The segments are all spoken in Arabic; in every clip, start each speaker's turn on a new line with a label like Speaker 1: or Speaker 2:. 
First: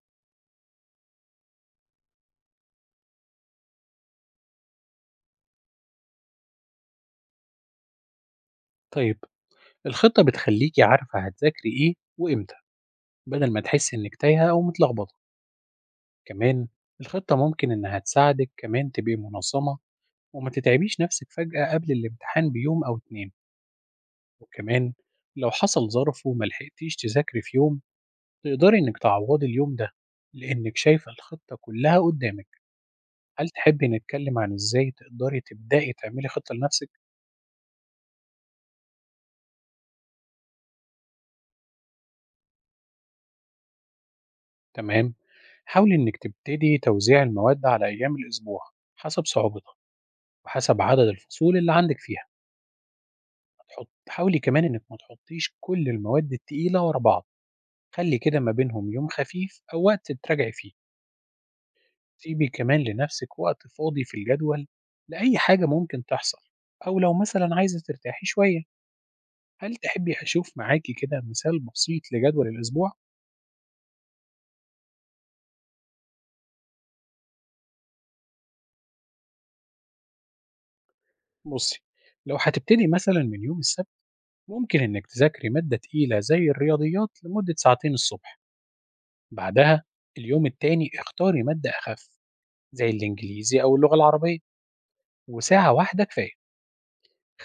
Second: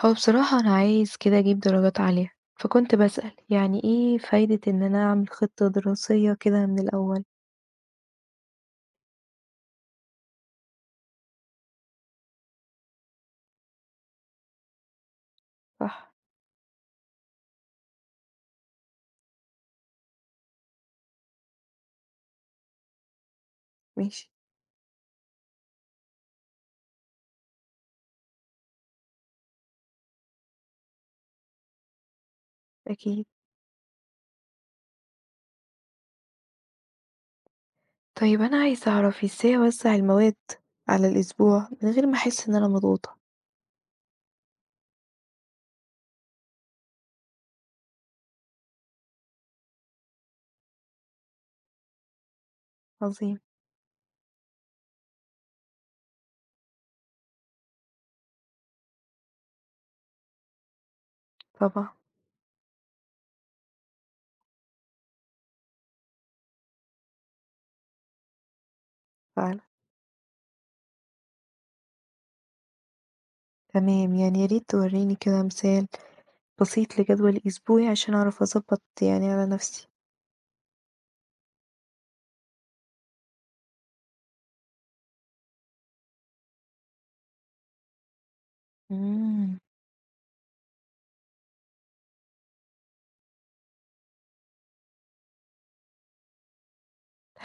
Speaker 1: هو بصراحة أنا عايز كده أجيب درجات عالية، فكنت باسأل يعني إيه فايدة إن أنا أعمل خطة دراسية كده من الأول؟
Speaker 2: طيب، الخطة بتخليكي عارفة هتذاكري إيه وإمتى، بدل ما تحسي إنك تايهة أو متلخبطة.
Speaker 1: صح،
Speaker 2: كمان الخطة ممكن إنها تساعدك كمان تبقي منظمة وما تتعبيش نفسك فجأة قبل الامتحان بيوم أو 2.
Speaker 1: ماشي،
Speaker 2: وكمان لو حصل ظرف وما لحقتيش تذاكري في يوم، تقدري إنك تعوضي اليوم ده لإنك شايفة الخطة كلها قدامك.
Speaker 1: أكيد.
Speaker 2: هل تحبي نتكلم عن إزاي تقدري تبدأي تعملي خطة لنفسك؟
Speaker 1: طيب أنا عايزة أعرف إزاي أوزع المواد على الأسبوع من غير ما أحس إن أنا مضغوطة؟
Speaker 2: تمام، حاولي إنك تبتدي توزيع المواد على أيام الأسبوع حسب صعوبتها وحسب عدد الفصول اللي عندك فيها.
Speaker 1: عظيم،
Speaker 2: حاولي كمان انك ما تحطيش كل المواد التقيلة ورا بعض، خلي كده ما بينهم يوم خفيف او وقت تراجعي فيه.
Speaker 1: طبعا،
Speaker 2: سيبي كمان لنفسك وقت فاضي في الجدول لأي حاجة ممكن تحصل، او لو مثلا عايزة ترتاحي شوية.
Speaker 1: فعلا،
Speaker 2: هل تحبي اشوف معاكي كده مثال بسيط لجدول الاسبوع؟
Speaker 1: تمام. يعني يا ريت توريني كده مثال بسيط لجدول أسبوعي عشان أعرف أظبط يعني على نفسي.
Speaker 2: بصي، لو هتبتدي مثلا من يوم السبت، ممكن انك تذاكري مادة تقيلة زي الرياضيات لمدة 2 ساعة الصبح.
Speaker 1: امم
Speaker 2: بعدها اليوم التاني اختاري مادة أخف زي الإنجليزي أو اللغة العربية، وساعة واحدة كفاية.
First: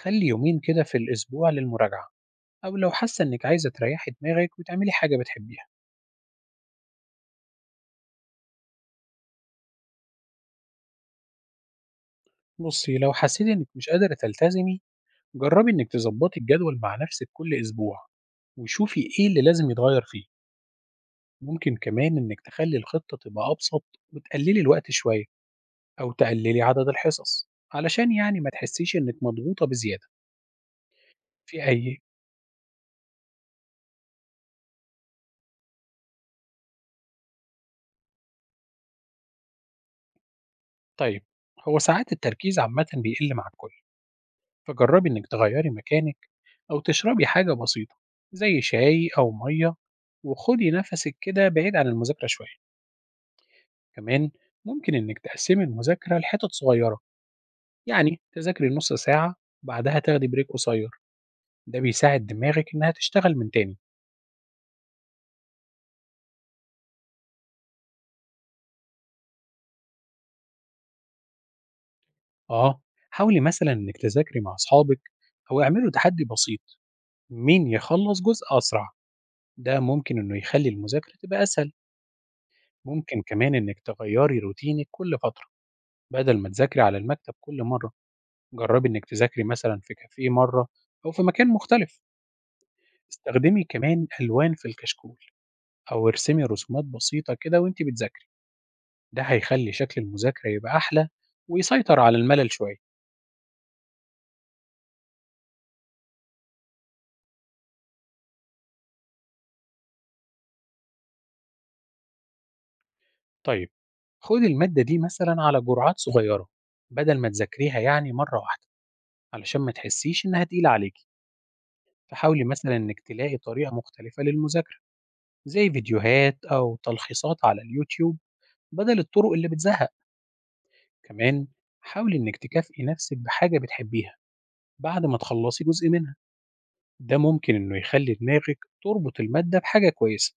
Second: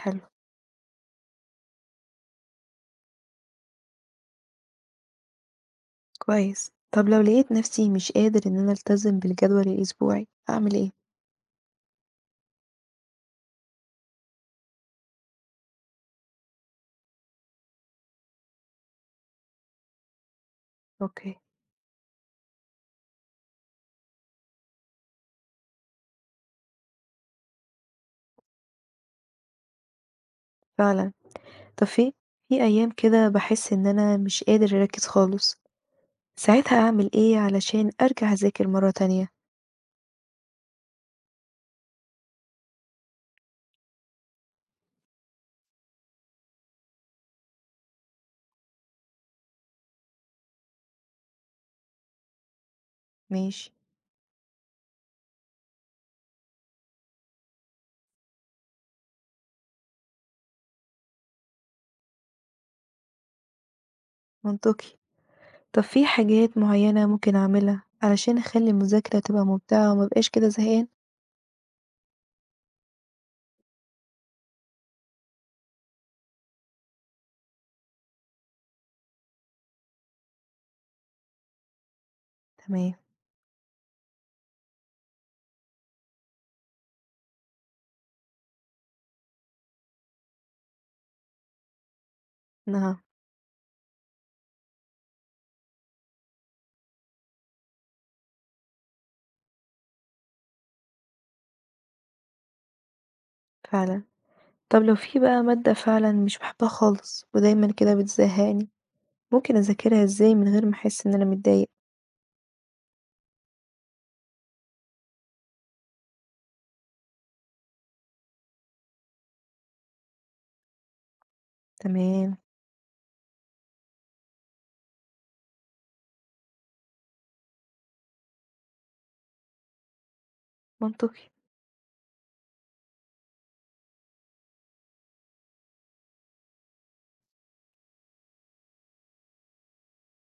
Speaker 1: حلو،
Speaker 2: 2 يوم كده في الأسبوع للمراجعة، أو لو حاسة إنك عايزة تريحي دماغك وتعملي حاجة بتحبيها.
Speaker 1: كويس. طب لو لقيت نفسي مش قادر إن أنا ألتزم بالجدول الأسبوعي أعمل إيه؟
Speaker 2: بصي، لو حسيتي إنك مش قادرة تلتزمي، جربي إنك تظبطي الجدول مع نفسك كل أسبوع وشوفي إيه اللي لازم يتغير فيه.
Speaker 1: أوكي.
Speaker 2: ممكن كمان إنك تخلي الخطة تبقى أبسط وتقللي الوقت شوية أو تقللي عدد الحصص، علشان يعني ما تحسيش إنك مضغوطة بزيادة.
Speaker 1: فعلا.
Speaker 2: في
Speaker 1: طب
Speaker 2: أي
Speaker 1: في في أيام كده باحس إن أنا مش قادر أركّز خالص، ساعتها أعمل إيه علشان أرجع أذاكر مرّة تانية؟
Speaker 2: طيب، هو ساعات التركيز عامة بيقل مع الكل، فجربي إنِك تغيّري مكانِك أو تشربي حاجة بسيطة زي شاي أو مَيّة، وخُدي نَفَسِك كده بعيد عن المذاكرة شوية.
Speaker 1: ماشي،
Speaker 2: كمان ممكن إنِك تقسّمي المذاكرة لحِتَت صغيّرة، يعني تذاكري نُص ساعة بعدها تاخدي بريك قصيّر، ده بيساعد دماغِك إنها تشتغل من تاني.
Speaker 1: منطقي. طب في حاجات معيّنة ممكن أعملها علشان أخلّي المذاكرة تبقى ممتعة وما أبقاش كده زهقانة؟
Speaker 2: آه، حاولي مثلًا إنِك تذاكري مع أصحابِك أو اعملوا تحدّي بسيط مين يخلّص جزء أسرع، ده ممكن إنه يخلّي المذاكرة تبقى أسهل.
Speaker 1: تمام،
Speaker 2: ممكن كمان إنِك تغيّري روتينِك كل فترة. بدل ما تذاكري على المكتب كل مرة، جربي إنك تذاكري مثلا في كافيه مرة أو في مكان مختلف.
Speaker 1: نعم،
Speaker 2: استخدمي كمان ألوان في الكشكول أو ارسمي رسومات بسيطة كده وانت بتذاكري، ده هيخلي شكل المذاكرة يبقى أحلى ويسيطر على الملل شوية.
Speaker 1: فعلًا. طب لو في بقى مادة فعلًا مش باحبها خالص ودايمًا كده بتزهقني، ممكن أذاكرها إزاي من غير ما أحس إن أنا متضايقة؟
Speaker 2: طيب، خدي المادة دي مثلا على جرعات صغيرة بدل ما تذاكريها يعني مرة واحدة، علشان ما تحسيش إنها تقيلة عليكي.
Speaker 1: تمام،
Speaker 2: فحاولي مثلا إنك تلاقي طريقة مختلفة للمذاكرة زي فيديوهات أو تلخيصات على اليوتيوب بدل الطرق اللي بتزهق.
Speaker 1: منطقي،
Speaker 2: كمان حاولي إنك تكافئي نفسك بحاجة بتحبيها بعد ما تخلصي جزء منها، ده ممكن إنه يخلي دماغك تربط المادة بحاجة كويسة.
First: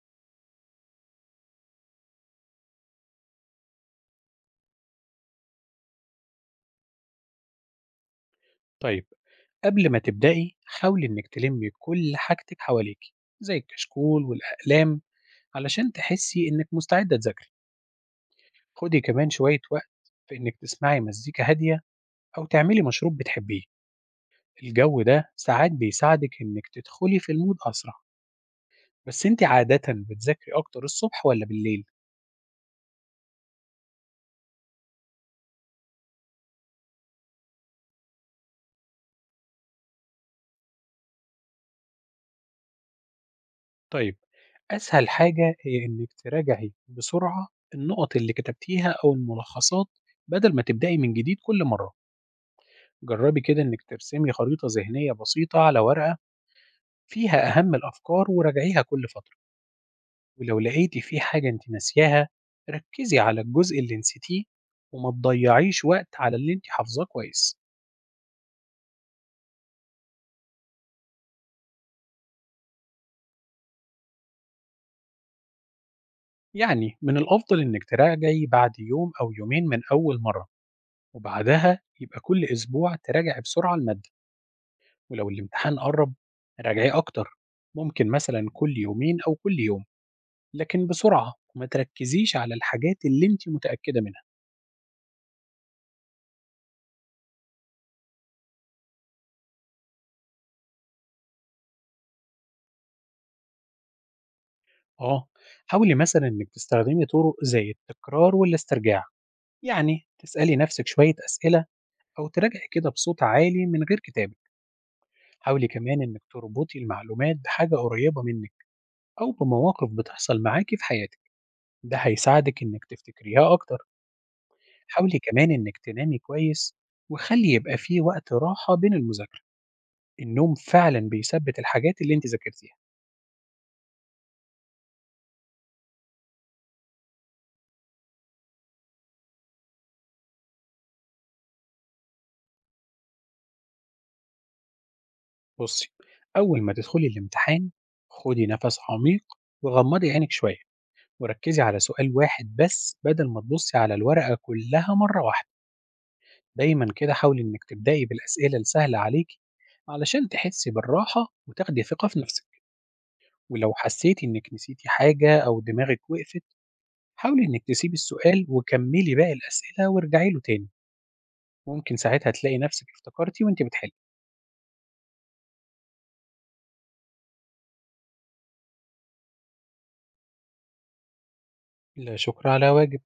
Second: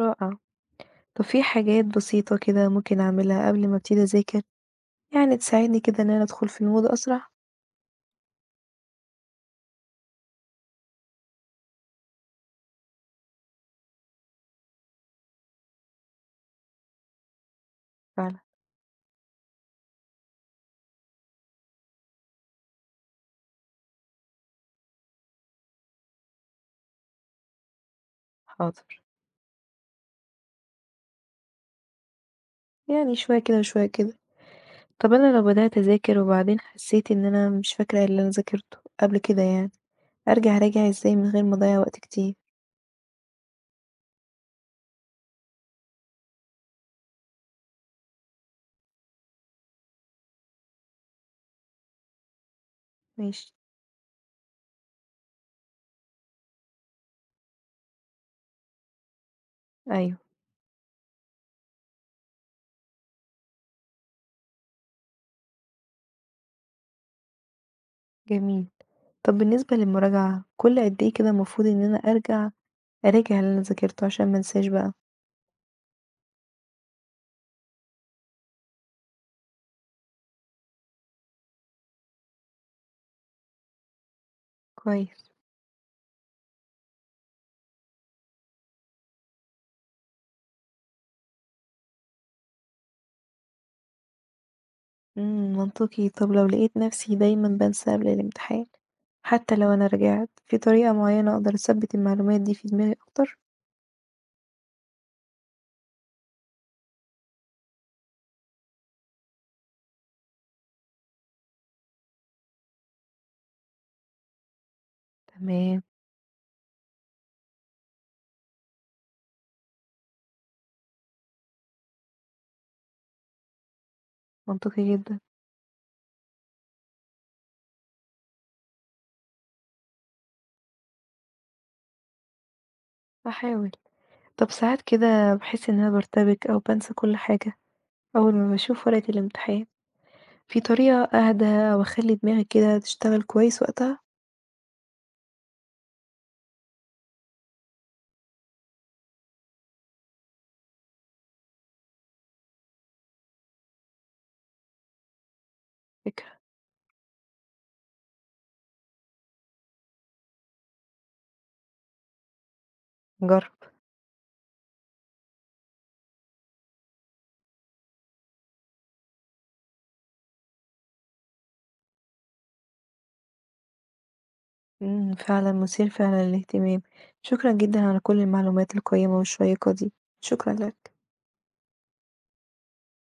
Speaker 1: رائع. طب في حاجات بسيطة كده ممكن أعملها قبل ما أبتدي أذاكر يعني تساعدني كده إن أنا أدخل في المود أسرع؟
Speaker 2: طيب، قبل ما تبدأي حاولي إنك تلمي كل حاجتك حواليكي زي الكشكول والأقلام، علشان تحسي إنك مستعدة تذاكري.
Speaker 1: فعلًا،
Speaker 2: خدي كمان شوية وقت في إنك تسمعي مزيكا هادية أو تعملي مشروب بتحبيه، الجو ده ساعات بيساعدك إنك تدخلي في المود أسرع.
Speaker 1: حاضر.
Speaker 2: بس أنت عادة بتذاكري أكتر الصبح ولا بالليل؟
Speaker 1: يعني شوية كده وشوية كده. طب أنا لو بدأت أذاكر وبعدين حسيت إن أنا مش فاكرة اللي أنا ذاكرته قبل كده يعني، أرجع أراجع إزاي من غير ما أضيّع وقت كتير؟
Speaker 2: طيب، أسهل حاجة هي إنِّك تراجعي بسرعة النقط اللي كتبتيها أو الملخصات، بدل ما تبدأي من جديد كل مرة، جربي
Speaker 1: ماشي،
Speaker 2: كده إنِّك ترسمي خريطة ذهنية بسيطة على ورقة فيها أهم الأفكار وراجعيها كل فترة.
Speaker 1: أيوه،
Speaker 2: ولو لقيتي في حاجة إنت ناسياها، ركزي على الجزء اللي نسيتيه وما تضيعيش وقت على اللي إنت حافظاه كويس.
Speaker 1: جميل. طب بالنسبة للمراجعة، كل قد إيه كده المفروض إن أنا أرجع أراجع اللي أنا ذاكرته عشان ما انساش بقى؟
Speaker 2: يعني من الأفضل إنِّك تراجعي بعد يوم أو يومين من أول مرة، وبعدها يبقى كل أسبوع تراجعي بسرعة المادة. ولو
Speaker 1: كويس.
Speaker 2: الامتحان قرب راجعيه أكتر، ممكن مثلا كل يومين أو كل يوم، لكن بسرعة وما تركزيش على الحاجات اللي انت متأكدة منها.
Speaker 1: إمم، منطقي. طب لو لقيت نفسي دايمًا بانسى قبل الامتحان، حتى لو أنا راجعت، في طريقة معينة أقدر أثبِّت المعلومات دي في دماغي أكتر؟
Speaker 2: آه حاولي مثلا إنك تستخدمي طرق زي التكرار والاسترجاع، يعني تسألي نفسك شوية أسئلة أو تراجعي كده بصوت عالي من غير كتابة. حاولي
Speaker 1: تمام.
Speaker 2: كمان إنك تربطي المعلومات بحاجة قريبة منك أو بمواقف بتحصل معاكي في حياتك، ده هيساعدك إنك تفتكريها أكتر.
Speaker 1: منطقي
Speaker 2: حاولي
Speaker 1: جدًا،
Speaker 2: كمان إنِك تنامي كويس، وخلّي يبقى في وقت راحة بين المذاكرة، النوم فعلًا بيثبِّت الحاجات اللي أنتِ ذاكرتيها.
Speaker 1: هاحاول. طب ساعات كده باحس إن أنا بارتبك أو بانسى كل حاجة أول ما باشوف ورقة الامتحان، في طريقة أهدى وأخلي دماغي كده تشتغل كويس وقتها؟
Speaker 2: بُصّي، أول ما تدخلي الامتحان خُدي نَفَس عميق وغمّضي عينِك شوية، وركّزي على سؤال واحد بس بدل ما تبُصّي على الورقة كلّها مرّة واحدة.
Speaker 1: فكرة،
Speaker 2: دايمًا كده حاولي إنِك تبدئي بالأسئلة السهلة عليكِ علشان تحسّي بالراحة وتاخدي ثقة في نَفْسِك.
Speaker 1: هاجرب.
Speaker 2: ولو حسّيتِ إنِك نسيتِ حاجة أو دماغِك وقفت، حاولي إنِك تسيبي السؤال وكملي باقي الأسئلة وارجعي له تاني، ممكن ساعتها تلاقي نفسِك افتكرتي وأنتِ بتحلي.
Speaker 1: إمم، فعلًا مثير فعلًا للاهتمام. شكرًا جدًا على كل المعلومات القيمة والشيقة دي، شكرًا لك.
Speaker 2: لا شكر على واجب.